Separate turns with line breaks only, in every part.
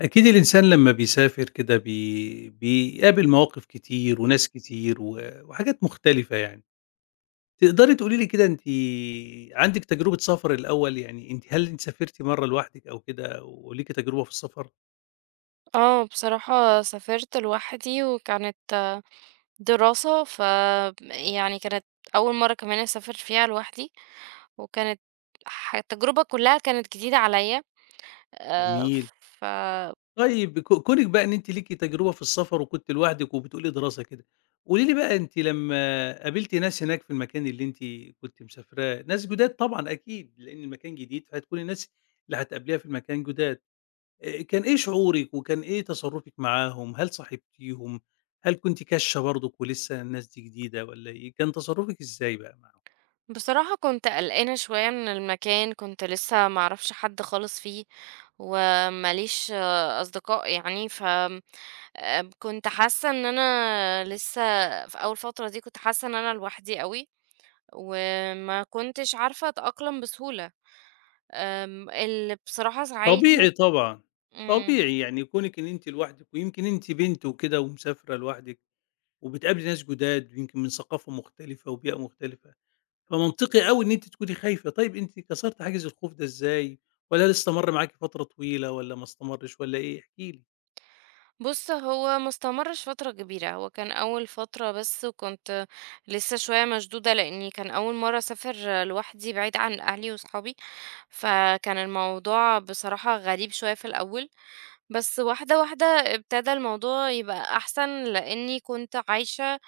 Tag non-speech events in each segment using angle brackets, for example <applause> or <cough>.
أكيد الإنسان لمّا بيسافر كده بيقابل مواقف كتير وناس كتير وحاجات مختلفة يعني. تقدري تقولي لي كده أنتِ عندِك تجربة سفر الأول، يعني أنتِ هل أنتِ سافرتِ مرّة لوحدِك أو كده وليكِ تجربة في السفر؟
بصراحة سافرت لوحدي وكانت دراسة ف يعني كانت أول مرة كمان أسافر فيها لوحدي وكانت التجربة كلها كانت جديدة عليا. آه،
جميل.
ف
طيب كونِك بقى إن أنتِ ليكِ تجربة في السفر وكنتِ لوحدِك وبتقولي دراسة كده، قولي لي بقى أنتِ لمّا قابلتِ ناس هناك في المكان اللي أنتِ كنتِ مسافراه، ناس جداد طبعًا أكيد، لإن المكان جديد فهتكون الناس اللي هتقابليها في المكان جداد. كان إيه شعورِك وكان إيه تصرُّفِك معاهم؟ هل صاحبتيهم؟ هل كنتِ كاشة برضُك ولسه الناس دي جديدة والّا إيه؟ كان تصرُّفِك إزاي بقى معاهم؟
بصراحة كنت قلقانة شوية من المكان، كنت لسه معرفش حد خالص فيه ومليش أصدقاء يعني. ف آه، كنت حاسة إن أنا لسه في أول فترة دي كنت حاسة إن أنا لوحدي قوي، وما كنتش عارفة أتأقلم بسهولة. اللي بصراحة ساعدني،
طبيعي طبعًا،
إمم،
طبيعي يعني كونِك إن أنتِ لوحدِك ويمكن أنتِ بنت وكده ومسافرة لوحدِك وبتقابلي ناس جُداد ويمكن من ثقافة مختلفة وبيئة مختلفة، فمنطقي أوي إن أنتِ تكوني خايفة. طيب أنتِ كسرتِ حاجز الخوف ده إزاي والّا ده استمر معاكِ فترة طويلة والّا ما استمرش والّا إيه؟ احكي لي.
بُص هو ما استمرش فترة كبيرة، هو كان أول فترة بس وكنت لسه شوية مشدودة، لإني كان أول مرة أسافر لوحدي بعيد عن أهلي وصحابي، فكان الموضوع بصراحة غريب شوية في الأول، بس واحدة واحدة ابتدى الموضوع يبقى أحسن، لإني كنت عايشة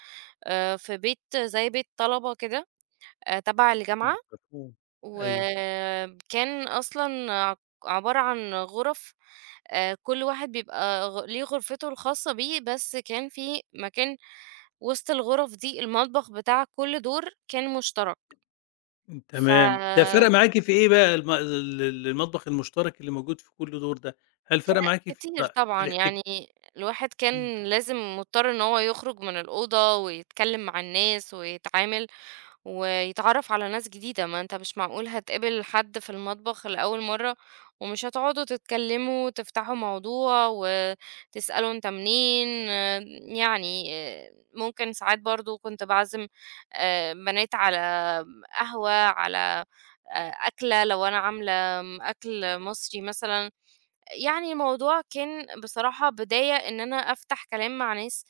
في بيت زي بيت طلبة كده، تبع الجامعة.
إمم، مفهوم. أيوه.
وكان أصلًا عبارة عن غُرف، كل واحد بيبقى ليه غرفته الخاصة بيه، بس كان في مكان وسط الغُرف دي المطبخ بتاع كل دور كان مشترك،
إمم، تمام. ده فرق
فكتير
معاكِ في إيه بقى الم ال ال المطبخ المشترك اللي موجود في كل دور ده؟ هل فرق معاكِ في
طبعًا
الاحتك
يعني الواحد
إمم،
كان لازم مضطر إن هو يخرج من الأوضة ويتكلم مع الناس ويتعامل ويتعرف على ناس جديدة. ما انت مش معقول هتقابل حد في المطبخ لأول مرة ومش هتقعدوا تتكلموا وتفتحوا موضوع وتسألوا انت منين. يعني ممكن ساعات برضو كنت بعزم بنات على قهوة، على أكلة لو أنا عاملة أكل مصري مثلا. يعني الموضوع كان بصراحة بداية إن أنا أفتح كلام مع ناس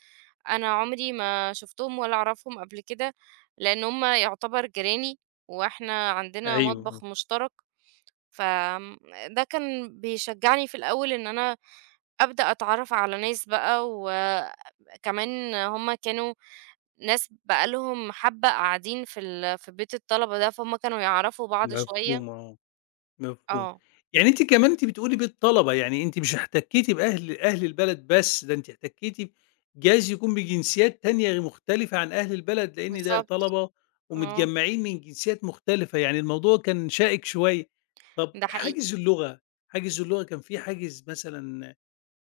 أنا عمري ما شفتهم ولا أعرفهم قبل كده، لأن هما يعتبر جيراني وإحنا عندنا
أيوه،
مطبخ مشترك. فده كان بيشجعني في الأول إن أنا أبدأ أتعرف على ناس بقى، وكمان هما كانوا ناس بقالهم حبة قاعدين في في بيت الطلبة ده فهم كانوا يعرفوا بعض شوية.
مفهوم آه، مفهوم.
اه،
يعني أنتِ كمان أنتِ بتقولي بالطلبة، يعني أنتِ مش احتكيتِ أهل البلد بس، ده أنتِ احتكيتِ جايز يكون بجنسيات تانية مختلفة عن أهل البلد، لإن ده
بالظبط.
طلبة
اه،
ومتجمّعين من جنسيات مختلفة، يعني الموضوع كان شائك شوية. طَب
ده حقيقي.
حاجز اللغة، حاجز اللغة كان في حاجز مثلًا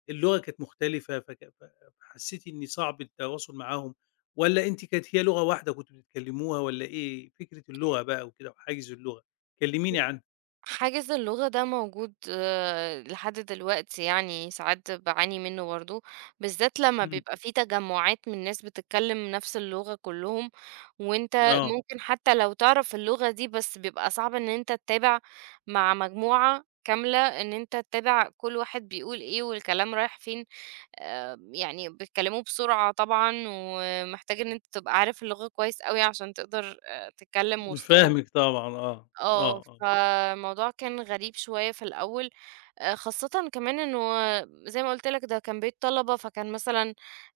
اللغة كانت مختلفة فك ف فحسّيتِ إن صعب التواصل معاهم والّا أنتِ كانت هي لغة واحدة كنتم بتتكلموها والّا إيه فكرة اللغة بقى وكده وحاجز اللغة؟ كلميني عنها.
حاجز اللغة ده موجود لحد دلوقتي، يعني ساعات بعاني منه برضو، بالذات لما
إمم،
بيبقى في تجمعات من ناس بتتكلم نفس اللغة كلهم، وانت
آه،
ممكن حتى لو تعرف اللغة دي بس بيبقى صعب ان انت تتابع مع مجموعة كاملة، ان انت تتابع كل واحد بيقول ايه والكلام رايح فين. يعني بيتكلموا بسرعة طبعا، ومحتاج ان انت تبقى عارف اللغة كويس قوي عشان تقدر تتكلم وسطهم.
فاهمِك طبعًا آه، آه، آه،
فالموضوع كان غريب شوية في الأول، خاصةً كمان إنه زي ما قُلت لك ده كان بيت طلبة، فكان مثلًا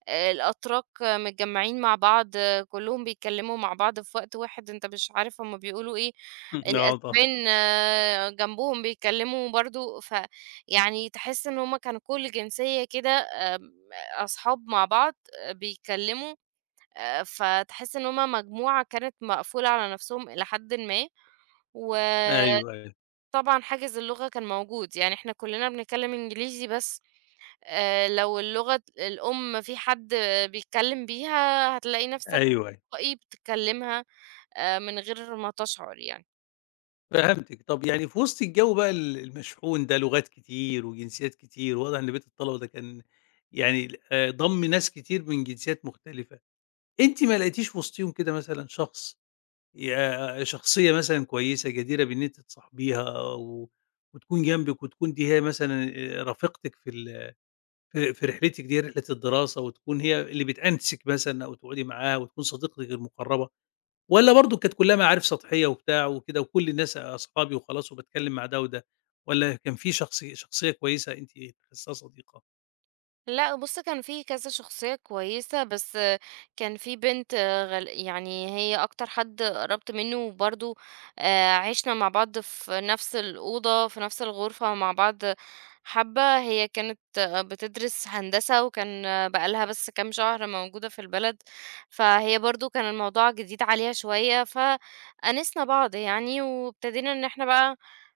الأتراك متجمّعين مع بعض، آه، كلّهم بيتكلّموا مع بعض في وقت واحد، أنت مش عارف هم بيقولوا إيه،
<laughs> آه طبعًا،
الأسبان جنبهم بيتكلّموا برضه، فيعني تحس إن هم كانوا كل جنسية كده أصحاب مع بعض، بيتكلّموا. فتحس إن هم مجموعة كانت مقفولة على نَفْسهم إلى حدٍ ما، و
أيوه، أيوه،
طبعًا حاجز اللغة كان موجود، يعني إحنا كلّنا بنتكلّم إنجليزي بس لو اللغة الأم في حد بيتكلّم بيها هتلاقي
أيوه،
نَفْسك
أيوه،
تلقائي بتتكلّمها من غير ما تشعر يعني.
فهمتِك، طب يعني في وسط الجو بقى المشحون ده لغات كتير وجنسيات كتير، واضح إن بيت الطلبة ده كان يعني ضَم ناس كتير من جنسيات مختلفة، أنتِ ما لقيتيش وسطيهم كده مثلًا شخص يا شخصية مثلًا كويسة جديرة بإن أنتِ تصاحبيها وتكون جنبِك وتكون دي هي مثلًا رفيقتِك في رحلتِك دي، رحلة الدراسة وتكون هي اللي بتأنسِك مثلًا أو تقعدي معاها وتكون صديقتِك المقربة، والّا برضه كانت كلّها معارف سطحية وبتاع وكده وكل الناس أصحابي وخلاص وباتكلّم مع ده وده، والّا كان في شخصية كويسة أنتِ حاسّاها صديقة؟
لأ بُص، كان في كذا شخصية كويسة، بس كان في بنت يعني هي أكتر حد قربت منه، وبرضه عِشنا مع بعض في نفس الأوضة، في نفس الغرفة مع بعض حبّة. هي كانت بتدرس هندسة، وكان بقى لها بس كام شهر موجودة في البلد، فهي برضه كان الموضوع جديد عليها شوية، فأنسنا بعض يعني، وابتدينا إن إحنا بقى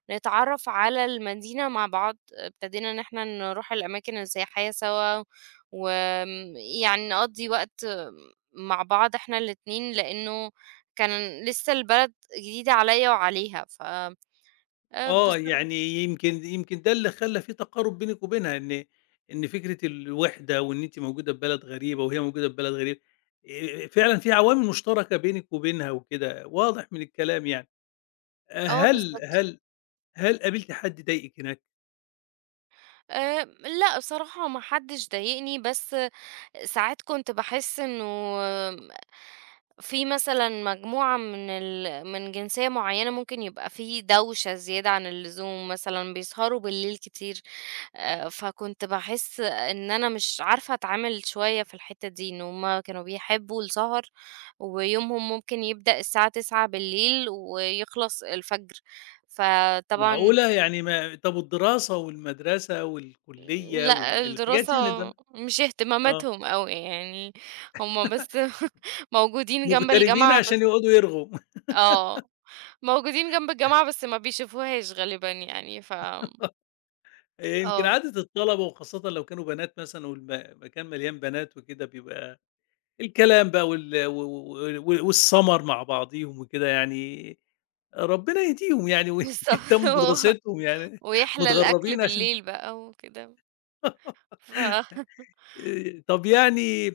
نتعرّف على المدينة مع بعض. ابتدينا إن إحنا نروح الأماكن السياحية سوا، ويعني نقضّي وقت مع بعض إحنا الاتنين، لإنه كان لسه البلد جديدة عليّا وعليها. ف
آه،
بصراحة
يعني يمكن ده اللي خلّى في تقارب بينِك وبينها، إن فكرة الوِحدة وإن أنتِ موجودة في بلد غريبة وهي موجودة في بلد غريبة، فعلًا في عوامل مشتركة بينِك وبينها وكده، واضح من الكلام يعني. آآ
آه،
هل
بالضبط.
هل هل قابلتِ حد ضايقِك هناك؟
لأ، بصراحة ما حدش ضايقني، بس ساعات كنت باحس إنه في مثلًا مجموعة من من جنسية معيّنة ممكن يبقى في دوشة زيادة عن اللزوم مثلًا، بيسهروا بالليل كتير. فكنت باحس إن أنا مش عارفة أتعامل شوية في الحتّة دي، إن هُم كانوا بيحبوا السهر ويومهم ممكن يبدأ الساعة 21:00 ويخلص الفجر، فطبعًا
معقولة! يعني ما طَب والدراسة والمدرسة والكُلّية
لأ، الدراسة
الحاجات يعني ده
مش
آه،
اهتماماتهم أوي يعني، هُم بس <laughs> موجودين جنب
مغتربين
الجامعة
عشان
بس.
يقعدوا يرغوا. <laughs>
آه، موجودين جنب الجامعة بس ما بيشوفوهاش غالبًا يعني. ف
يمكن
آه.
عادة الطلبة وخاصةً لو كانوا بنات مثلًا مكان مليان بنات وكده بيبقى الكلام بقى وال و والسَمَر مع بعضيهم وكده يعني ربنا يهديهم يعني <laughs>
بالضبط.
ويهتموا
<laughs>
بدراستهم يعني <laughs>
ويحلى الأكل
متغرّبين عشان
بالليل بقى وكده. ف
طب يعني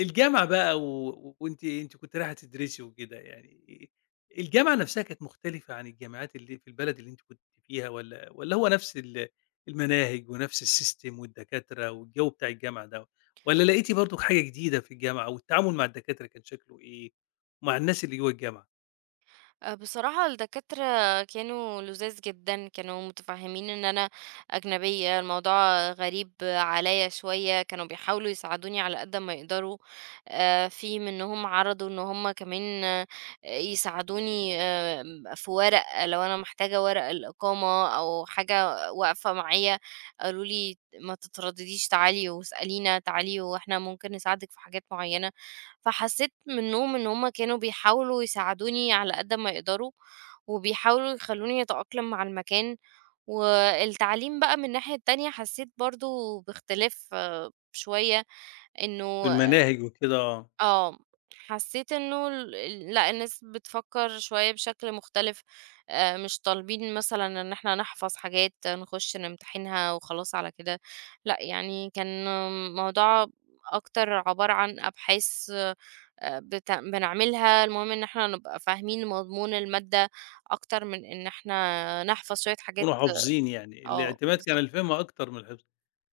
الجامعة بقى وأنتِ كنتِ رايحة تدرسي وكده يعني، الجامعة نفسها كانت مختلفة عن الجامعات اللي في البلد اللي أنتِ كنتِ فيها والّا هو نفس المناهج ونفس السيستم والدكاترة والجو بتاع الجامعة ده، والّا لقيتِ برضه حاجة جديدة في الجامعة والتعامل مع الدكاترة كان شكله إيه، ومع الناس اللي جوه الجامعة؟
أه بصراحة الدكاترة كانوا لذاذ جدًا، كانوا متفهمين إن أنا أجنبية، الموضوع غريب عليَّ شوية، كانوا بيحاولوا يساعدوني على قد ما يقدروا. في منهم عرضوا إن هُم كمان يساعدوني في ورق لو أنا محتاجة ورق الإقامة أو حاجة واقفة معايا، قالوا لي: "ما تتردديش تعالي واسألينا، تعالي وإحنا ممكن نساعدِك في حاجات معينة." فحسيت منهم إن هم كانوا بيحاولوا يساعدوني على قد ما يقدروا، وبيحاولوا يخلوني أتأقلم مع المكان. والتعليم بقى من الناحية التانية حسيت برضه باختلاف شوية،
في
إنه
المناهج وكده آه،
آه، حسيت إنه ال ال لأ، الناس بتفكر شوية بشكل مختلف. مش طالبين مثلًا إن إحنا نحفظ حاجات نخش نمتحنها وخلاص على كده، لأ، يعني كان الموضوع أكتر عبارة عن أبحاث بت بنعملها، المهم إن إحنا نبقى فاهمين مضمون المادة أكتر من إن إحنا نحفظ شوية حاجات.
كانوا حافظين يعني،
آه،
الاعتماد كان
بالضبط.
الفهم أكتر من الحفظ.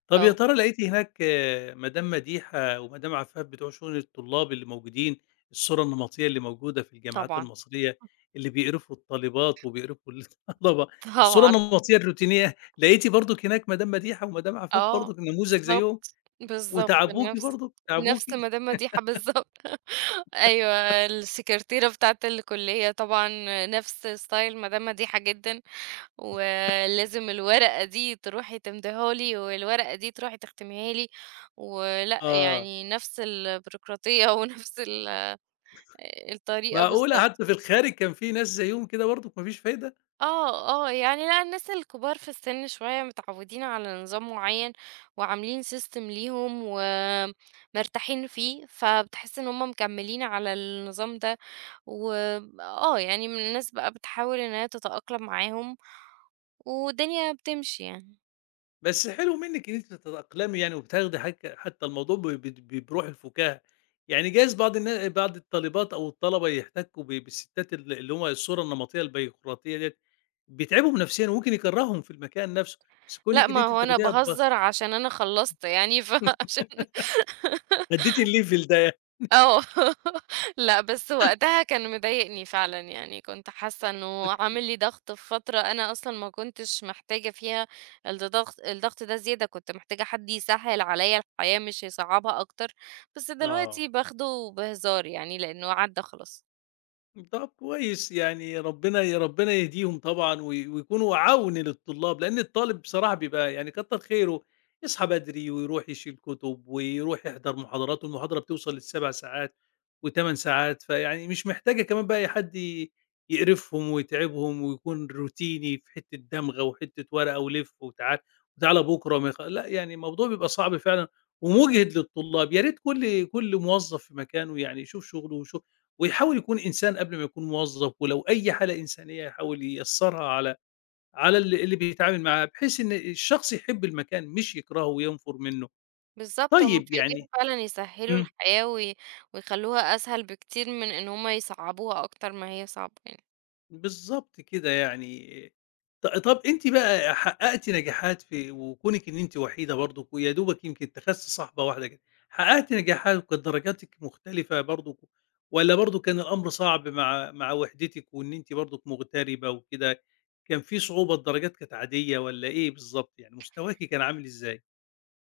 طب يا
آه،
ترى لقيتِ هناك آه، مدام مديحة ومدام عفاف بتوع شؤون الطلاب اللي موجودين، الصورة النمطية اللي موجودة في الجامعات
طبعًا.
المصرية، اللي بيقرفوا الطالبات وبيقرفوا الطلبة،
<laughs>
الصورة
طبعًا.
النمطية الروتينية، لقيتِ برضُك هناك مدام مديحة ومدام عفاف
آه،
برضُك نموذج زيهم،
بالضبط، بالضبط،
وتعبوكِ
نفس
برضُك، تعبوكِ؟
نفس مدام مديحة بالضبط. <laughs> أيوه، السكرتيرة بتاعة الكلية طبعًا نفس ستايل مدام مديحة جدًا، ولازم الورقة دي تروحي تمضيها لي، والورقة دي تروحي تختميها لي، ولأ
آه،
يعني نفس البيروقراطية <laughs> ونفس ال الطريقة
معقولة
بالضبط.
حتى في الخارج كان في ناس زيهم كده برضُك ما فيش فايدة؟
آه، آه. يعني لأ، الناس الكبار في السِن شوية متعوّدين على نظام معيّن وعاملين system ليهم ومرتاحين فيه، فبتحس إن هم مكمّلين على النظام ده آه. يعني من الناس بقى بتحاول إن هي تتأقلم معاهم والدنيا بتمشي يعني.
بس حلو منِّك إن أنتِ بتتأقلمي يعني وبتاخدي حتى الموضوع ب بد ب بروح الفُكاهة، يعني جايز بعض الطالبات أو الطلبة يحتكّوا بالستات اللي هُم الصورة النمطية البيروقراطية ديّة، بيتعبهم نفسيًا وممكن يكرّههم في المكان نفسه، بس
لأ
كونِك إن
ما
أنتِ
هو أنا
بتاخديها
باهزّر عشان أنا خلّصت يعني <laughs> فعشان
أدّيتِ الlevel ده يعني.
آه <laughs> لأ، بس وقتها كان مضايقني فعلًا، يعني كنت حاسة إنه عامل
<laughs>
لي ضغط في فترة أنا أصلًا ما كنتش محتاجة فيها الضغط ده زيادة، كنت محتاجة حد يسهّل عليّا الحياة مش يصعّبها أكتر، بس
آه.
دلوقتي باخده بهزار يعني لإنه عدّى خلاص.
طب كويس، يعني ربنا يهديهم طبعًا ويكونوا عَوْن للطلاب، لإن الطالب بصراحة بيبقى يعني كتّر خيره، يصحى بدري ويروح يشيل كُتب ويروح يحضر محاضرات، والمحاضرة بتوصل ل7 ساعات و8 ساعات، فيعني مش محتاجة كمان بقى أي حد يقرفهم ويتعبهم ويكون روتيني في حتّة دمغة وحتّة ورقة ولِف وتعال، وتعالَ بُكرة وما يخ لأ، يعني الموضوع بيبقى صعب فعلًا ومُجهِد للطلاب، يا ريت كل موظف في مكانه يعني يشوف شُغله ويحاول يكون إنسان قبل ما يكون موظف، ولو أي حالة إنسانية يحاول ييسّرها على اللي بيتعامل معاه، بحيث إن الشخص يحب المكان مش يكرهه وينفُر منّه.
بالضبط، هُم
طيب
في إيديهم
يعني
فعلًا يسهّلوا
إمم.
الحياة ويخلّوها أسهل بكتير من إن هُم يصعّبوها أكتر ما هي صعبة يعني.
بالضبط كده يعني طَب أنتِ بقى حققتِ نجاحات في وكونِك إن أنتِ وحيدة برضه ويا دوبك يمكن تخَسّي صاحبة واحدة كده، حققتِ نجاحات وكانت درجاتِك مختلفة برضه والّا برضه كان الأمر صعب مع وحدتِك وإن أنتِ برضه مغتربة وكده، كان في صعوبة الدرجات كانت عادية والّا إيه بالضبط يعني مستواكِ كان عامل إزاي؟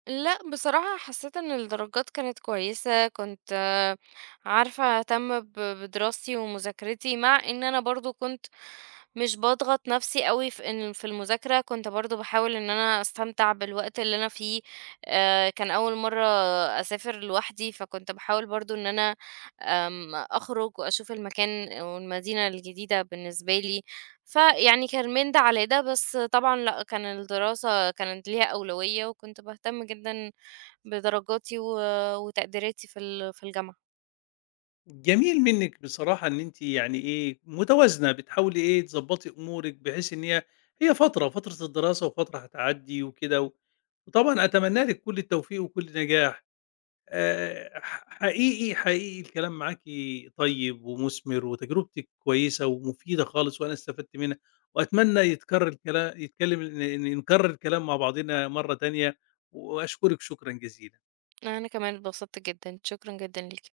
لأ، بصراحة حسيت إن الدرجات كانت كويسة، كنت عارفة أهتم بدراستي ومذاكرتي، مع إن أنا برضه كنت مش باضغط نفسي أوي في إن في المذاكرة، كنت برضه باحاول إن أنا أستمتع بالوقت اللي أنا فيه. كان أول مرة أسافر لوحدي، فكنت باحاول برضه إن أنا أخرج وأشوف المكان والمدينة الجديدة بالنسبة لي. فيعني كان من ده على ده، بس طبعًا لأ، كان الدراسة كانت ليها أولوية، وكنت باهتم جدًا بدرجاتي وتقديراتي في ال في الجامعة.
جميل منِّك بصراحة إن أنتِ يعني إيه، متوازنة، بتحاولي إيه، تضبّطي أمورِك بحيث إن هي هي فترة، فترة الدراسة وفترة هتعدّي وكده وطبعًا أتمنّى لِك كل التوفيق وكل نجاح. ح حقيقي، حقيقي الكلام معاكِ طيب ومُثمر وتجربتِك كويسة ومفيدة خالص وأنا استفدت منها وأتمنى يتكرر يتكلّم ن ن نكرّر الكلام مع بعضنا مرّة تانية وأشكرِك شكرًا جزيلًا.
أنا كمان اتبسطت جدًا، شكرًا جدًا ليكِ.